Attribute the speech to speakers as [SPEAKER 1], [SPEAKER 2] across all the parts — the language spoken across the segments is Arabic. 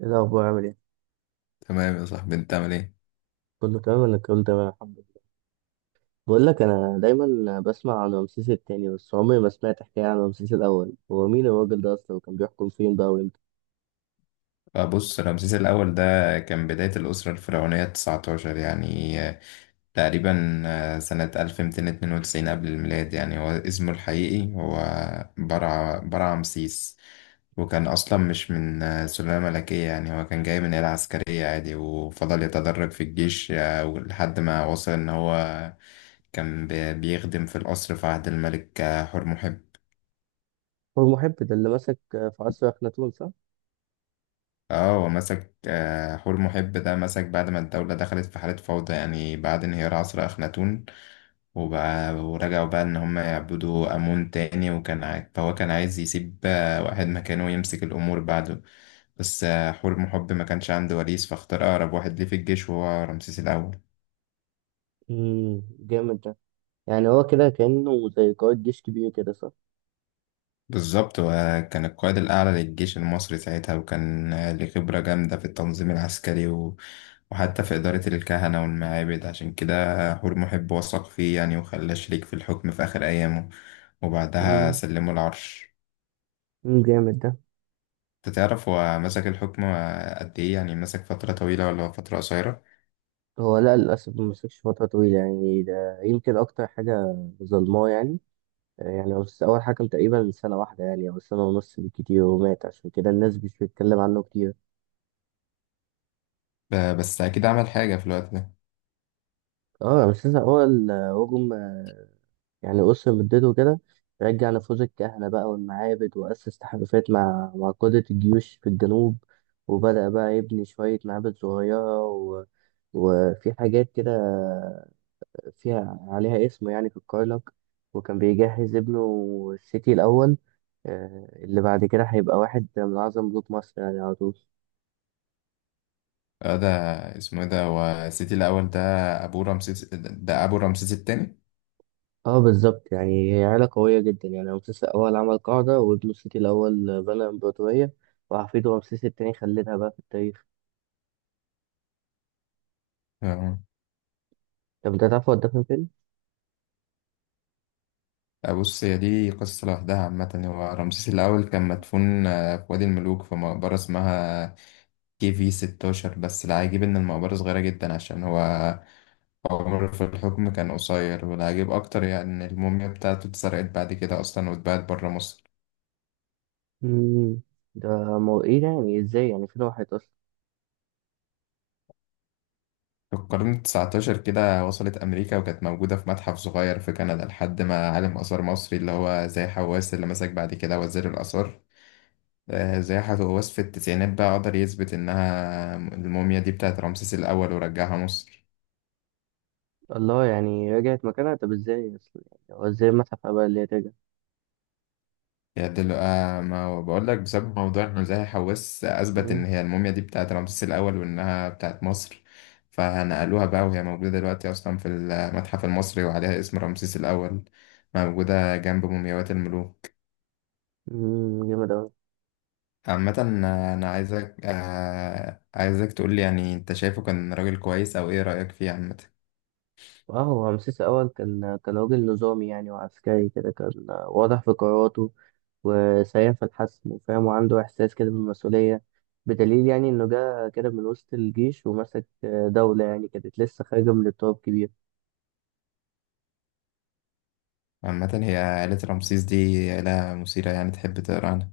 [SPEAKER 1] ايه الاخبار؟ عامل ايه؟
[SPEAKER 2] تمام يا صاحبي انت عامل ايه؟
[SPEAKER 1] كله تمام؟ ولا كله تمام الحمد لله. بقول لك انا دايما بسمع عن رمسيس التاني بس عمري ما سمعت حكايه عن رمسيس الاول. هو مين الراجل ده اصلا؟ وكان بيحكم فين بقى وامتى؟
[SPEAKER 2] بص رمسيس الاول ده كان بداية الأسرة الفرعونية 19، يعني تقريبا سنة 1292 قبل الميلاد. يعني هو اسمه الحقيقي هو برع رمسيس. وكان أصلا مش من سلالة ملكية، يعني هو كان جاي من عيلة عسكرية عادي وفضل يتدرج في الجيش لحد ما وصل إن هو كان بيخدم في القصر في عهد الملك حور.
[SPEAKER 1] هو المحب ده اللي مسك في عصر اخناتون، صح؟
[SPEAKER 2] اه، ومسك حور محب ده مسك بعد ما الدولة دخلت في حالة فوضى، يعني بعد انهيار عصر أخناتون. وبقى ورجعوا بقى إن هم يعبدوا أمون تاني، فهو كان عايز يسيب واحد مكانه يمسك الأمور بعده. بس حور محب ما كانش عنده وريث، فاختار أقرب واحد ليه في الجيش وهو رمسيس الأول.
[SPEAKER 1] امم، جامد ده. يعني هو كده كانه زي قائد جيش كبير كده، صح؟
[SPEAKER 2] بالظبط، وكان القائد الأعلى للجيش المصري ساعتها، وكان ليه خبرة جامدة في التنظيم العسكري وحتى في إدارة الكهنة والمعابد. عشان كده حور محب وثق فيه يعني، وخلاه شريك في الحكم في آخر أيامه، وبعدها
[SPEAKER 1] امم.
[SPEAKER 2] سلمه العرش.
[SPEAKER 1] أمم، جامد ده.
[SPEAKER 2] أنت تعرف هو مسك الحكم قد إيه؟ يعني مسك فترة طويلة ولا فترة قصيرة؟
[SPEAKER 1] هو لا، للاسف ما مسكش فتره طويله يعني، ده يمكن اكتر حاجه ظلماه يعني. يعني بس أول حكم تقريبا سنة واحدة يعني أو سنة ونص بالكتير ومات، عشان كده الناس مش بتتكلم عنه كتير.
[SPEAKER 2] بس أكيد عمل حاجة في الوقت ده.
[SPEAKER 1] اه بس لسه هو الهجوم، يعني أسر مدته كده. رجع نفوذ الكهنة بقى والمعابد وأسس تحالفات مع قادة الجيوش في الجنوب، وبدأ بقى يبني شوية معابد صغيرة وفي حاجات كده فيها عليها اسمه يعني في الكرنك، وكان بيجهز ابنه السيتي الأول، اللي بعد كده هيبقى واحد من أعظم ملوك مصر يعني على طول.
[SPEAKER 2] آه، ده اسمه إيه ده؟ هو سيتي الأول ده أبو رمسيس، ده أبو رمسيس التاني؟
[SPEAKER 1] اه بالظبط، يعني هي عيلة قوية جدا يعني. رمسيس الأول عمل قاعدة، وابنه السيتي الأول بنى إمبراطورية، وحفيده رمسيس التاني خلدها بقى في التاريخ.
[SPEAKER 2] آه.
[SPEAKER 1] طب ده تعرف هو اتدفن فين؟
[SPEAKER 2] بص، هي دي قصة لوحدها. عامة هو رمسيس الأول كان مدفون في وادي الملوك في مقبرة اسمها كي في 16. بس العجيب إن المقبرة صغيرة جدا عشان هو عمره في الحكم كان قصير. والعجيب أكتر يعني إن الموميا بتاعته اتسرقت بعد كده أصلا، واتباعت برا مصر
[SPEAKER 1] مم. ده مو ايه ده؟ يعني ازاي؟ يعني فين راحت أصلا؟
[SPEAKER 2] في القرن التسعتاشر كده. وصلت أمريكا، وكانت موجودة في متحف صغير في كندا لحد ما عالم آثار مصري اللي هو زي حواس، اللي مسك بعد كده وزير الآثار، آه، زي وصف التسعينات بقى قدر يثبت إنها الموميا دي بتاعت رمسيس الأول ورجعها مصر.
[SPEAKER 1] الله، يعني رجعت مكانها. طب ازاي أصلا؟ يعني هو ازاي المتحف بقى اللي هي ترجع؟
[SPEAKER 2] يدل آه، ما هو بقول لك، بسبب موضوع إنه زي حواس أثبت إن
[SPEAKER 1] مم.
[SPEAKER 2] هي الموميا دي بتاعت رمسيس الأول وإنها بتاعت مصر. فنقلوها بقى، وهي موجودة دلوقتي أصلا في المتحف المصري وعليها اسم رمسيس الأول، موجودة جنب مومياوات الملوك.
[SPEAKER 1] مم، جامد أوي.
[SPEAKER 2] عامة أنا عايزك تقولي، يعني أنت شايفه كان راجل كويس، أو إيه رأيك فيه عامة؟
[SPEAKER 1] اه، هو رمسيس أول كان راجل نظامي يعني، وعسكري كده، كان واضح في قراراته وسريع في الحسم وفاهم وعنده إحساس كده بالمسؤولية، بدليل يعني إنه جه كده من وسط الجيش ومسك دولة يعني كانت لسه خارجة من اضطراب كبير.
[SPEAKER 2] عامة هي عائلة رمسيس دي عائلة مثيرة يعني، تحب تقرا عنها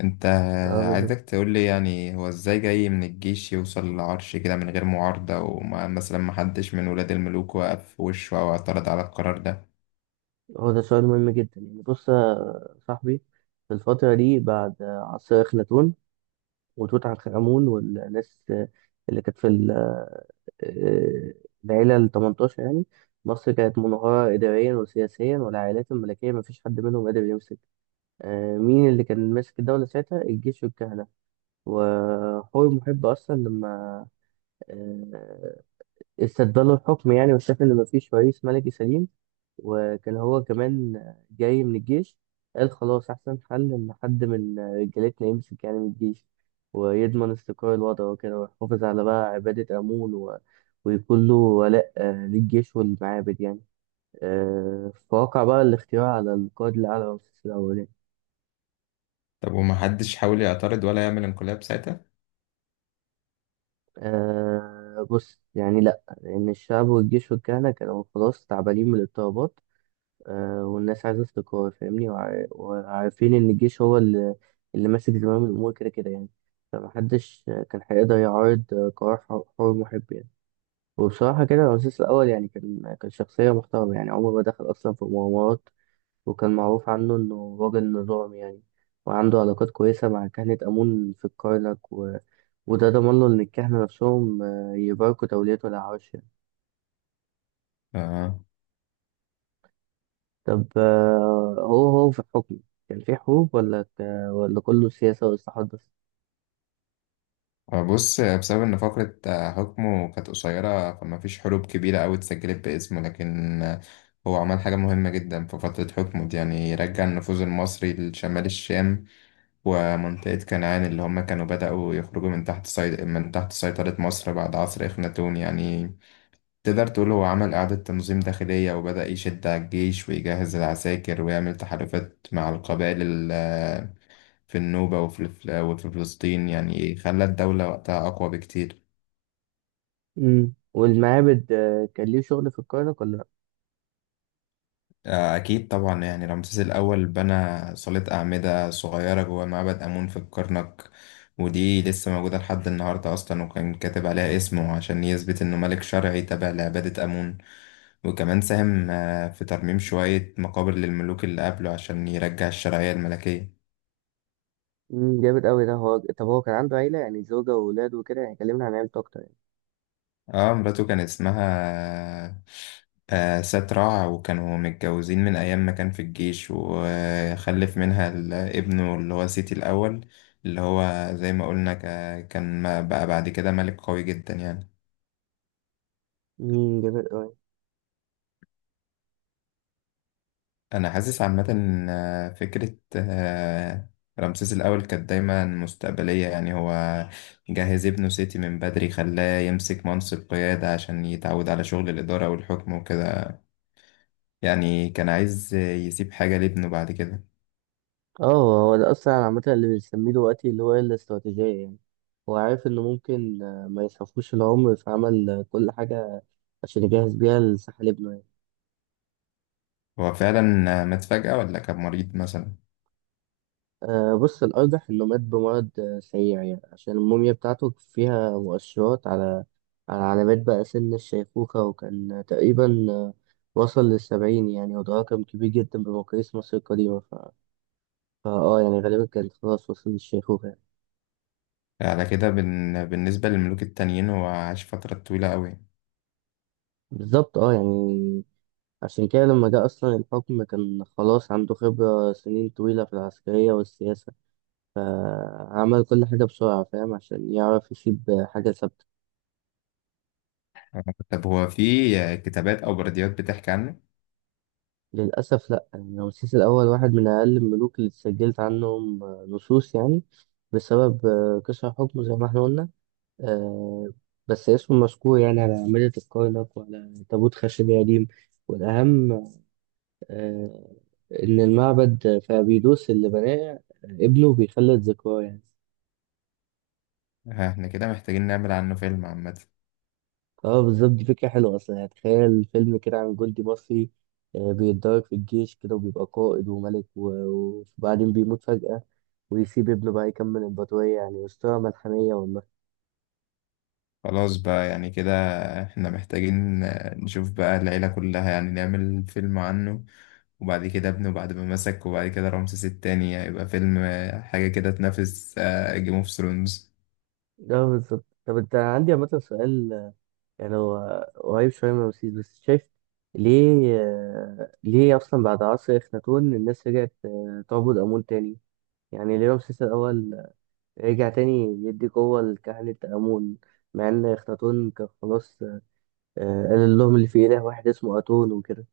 [SPEAKER 2] انت.
[SPEAKER 1] اه
[SPEAKER 2] عايزك
[SPEAKER 1] بالظبط.
[SPEAKER 2] تقولي يعني هو ازاي جاي من الجيش يوصل للعرش كده من غير معارضة، وما مثلا محدش من ولاد الملوك وقف في وشه أو اعترض على القرار ده؟
[SPEAKER 1] هو ده سؤال مهم جدا. يعني بص يا صاحبي، في الفترة دي بعد عصر أخناتون وتوت عنخ آمون والناس اللي كانت في العيلة ال 18 يعني، مصر كانت منهارة إداريا وسياسيا، والعائلات الملكية مفيش حد منهم قادر يمسك. مين اللي كان ماسك الدولة ساعتها؟ الجيش والكهنة. وحور محب أصلا لما آه، استدبلوا الحكم يعني وشاف إن مفيش رئيس ملكي سليم، وكان هو كمان جاي من الجيش، قال خلاص أحسن حل إن حد من رجالتنا يمسك يعني من الجيش، ويضمن استقرار الوضع وكده، ويحافظ على بقى عبادة أمون ويكون له ولاء للجيش والمعابد يعني. فوقع بقى الاختيار على القائد الأعلى رمسيس الأولاني.
[SPEAKER 2] طب ومحدش حاول يعترض ولا يعمل انقلاب ساعتها؟
[SPEAKER 1] آه بص، يعني لأ، لأن الشعب والجيش والكهنة كانوا خلاص تعبانين من الاضطرابات، والناس عايزة استقرار، فاهمني، وعارفين إن الجيش هو اللي ماسك زمام الأمور كده كده يعني. فمحدش كان هيقدر يعارض قرار حر حر محب يعني. وبصراحة كده الرئيس الأول يعني كان شخصية محترمة يعني، عمره ما دخل أصلا في مغامرات، وكان معروف عنه إنه راجل نظام يعني، وعنده علاقات كويسة مع كهنة آمون في الكرنك وده ضمن له إن الكهنة نفسهم يباركوا توليته للعرش.
[SPEAKER 2] آه.
[SPEAKER 1] طب هو في الحكم كان في حروب ولا كله سياسة وإصلاحات بس؟
[SPEAKER 2] بص، بسبب إن فقرة حكمه كانت قصيرة، فما فيش حروب كبيرة أوي اتسجلت باسمه. لكن هو عمل حاجة مهمة جدا في فترة حكمه دي، يعني رجع النفوذ المصري لشمال الشام ومنطقة كنعان، اللي هم كانوا بدأوا يخرجوا من من تحت سيطرة مصر بعد عصر إخناتون. يعني تقدر تقول هو عمل إعادة تنظيم داخلية، وبدأ يشد على الجيش ويجهز العساكر ويعمل تحالفات مع القبائل ال- في النوبة وفي فلسطين. يعني خلى الدولة وقتها أقوى بكتير.
[SPEAKER 1] امم، والمعابد كان ليه شغل في الكرنك ولا لأ؟
[SPEAKER 2] أكيد طبعا، يعني رمسيس الأول بنى صالة أعمدة صغيرة جوه معبد آمون في الكرنك، ودي لسه موجودة لحد النهاردة أصلا، وكان كاتب عليها اسمه عشان يثبت إنه ملك شرعي تابع لعبادة آمون. وكمان ساهم في ترميم شوية مقابر للملوك اللي قبله عشان يرجع الشرعية الملكية.
[SPEAKER 1] امم، جامد أوي ده. هو طب هو كان عنده عيلة يعني، زوجة وأولاد وكده، يعني كلمنا عن عيلته أكتر يعني.
[SPEAKER 2] اه، مراته كان اسمها آه ساتراع، وكانوا متجوزين من ايام ما كان في الجيش، وخلف منها ابنه اللي هو سيتي الاول، اللي هو زي ما قلنا ك- كان ما- بقى بعد كده ملك قوي جدا يعني.
[SPEAKER 1] امم، جامد قوي.
[SPEAKER 2] انا حاسس عامه إن، فكره رمسيس الاول كانت دايما مستقبليه. يعني هو جهز ابنه سيتي من بدري، خلاه يمسك منصب قياده عشان يتعود على شغل الاداره والحكم وكده. يعني كان عايز يسيب حاجة لابنه بعد كده.
[SPEAKER 1] اه، هو ده أصلا عامة اللي بنسميه دلوقتي اللي هو الاستراتيجية يعني. هو عارف إنه ممكن ما يسعفوش العمر، فعمل كل حاجة عشان يجهز بيها لساحل ابنه يعني.
[SPEAKER 2] هو فعلا مات فجأة ولا كان مريض مثلا؟
[SPEAKER 1] بص الأرجح إنه مات بمرض سريع يعني، عشان الموميا بتاعته فيها مؤشرات على على علامات بقى سن الشيخوخة، وكان تقريبا وصل للسبعين يعني، وده رقم كبير جدا بمقاييس مصر القديمة ف... فا اه يعني غالبا كان خلاص وصل للشيخوخة يعني.
[SPEAKER 2] على كده بالنسبة للملوك التانيين هو عاش فترة طويلة قوي.
[SPEAKER 1] بالظبط اه يعني، عشان كده لما جه أصلا الحكم كان خلاص عنده خبرة سنين طويلة في العسكرية والسياسة، فعمل كل حاجة بسرعة فاهم عشان يعرف يسيب حاجة ثابتة.
[SPEAKER 2] طب هو في كتابات أو برديات بتحكي عنه؟
[SPEAKER 1] للأسف لأ، يعني رمسيس الأول واحد من أقل الملوك اللي اتسجلت عنهم نصوص يعني، بسبب قشع حكمه زي ما احنا قلنا. آه، بس اسمه مذكور يعني على أعمدة الكرنك وعلى تابوت خشبي قديم، والأهم آه، إن المعبد في أبيدوس اللي بناه ابنه بيخلد ذكراه يعني.
[SPEAKER 2] ها، احنا كده محتاجين نعمل عنه فيلم عامة.
[SPEAKER 1] اه بالظبط، دي فكرة حلوة أصلا. يعني تخيل فيلم كده عن جندي مصري بيتدرب في الجيش كده وبيبقى قائد وملك وبعدين بيموت فجأة ويسيب ابنه بقى يكمل الإمبراطورية، يعني أسطورة ملحمية والله.
[SPEAKER 2] خلاص بقى، يعني كده احنا محتاجين نشوف بقى العيلة كلها، يعني نعمل فيلم عنه، وبعد كده ابنه بعد ما مسك، وبعد كده رمسيس التاني. هيبقى فيلم، حاجة كده تنافس جيم اوف ثرونز.
[SPEAKER 1] اه بالظبط. طب أنت عندي عامة سؤال، يعني هو قريب شوية من رمسيس بس شايف ليه ليه أصلا بعد عصر إخناتون الناس رجعت تعبد آمون تاني؟ يعني ليه رمسيس الأول رجع تاني يدي قوة لكهنة آمون، مع إن إخناتون كان خلاص قال لهم اللي في إله واحد اسمه أتون وكده.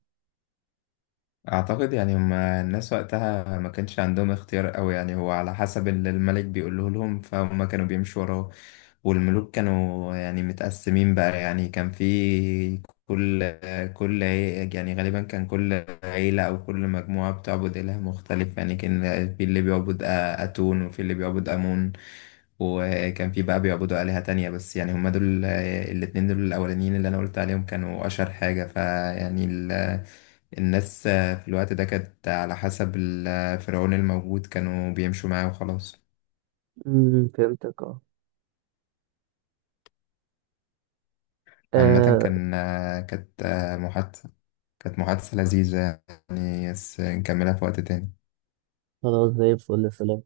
[SPEAKER 2] اعتقد يعني هم الناس وقتها ما كانش عندهم اختيار قوي، يعني هو على حسب اللي الملك بيقوله لهم، فهم كانوا بيمشوا وراه. والملوك كانوا يعني متقسمين بقى، يعني كان في كل يعني غالبا كان كل عيلة او كل مجموعة بتعبد اله مختلف. يعني كان في اللي بيعبد اتون وفي اللي بيعبد امون، وكان في بقى بيعبدوا آلهة تانية. بس يعني هم دول الاتنين دول الاولانيين اللي انا قلت عليهم كانوا اشهر حاجة. فيعني الناس في الوقت ده كانت على حسب الفرعون الموجود، كانوا بيمشوا معاه وخلاص.
[SPEAKER 1] امم، فهمتك اه.
[SPEAKER 2] عامة
[SPEAKER 1] آه،
[SPEAKER 2] كان كانت محادثة لذيذة يعني، بس نكملها في وقت تاني.
[SPEAKER 1] خلاص زي الفل، سلام.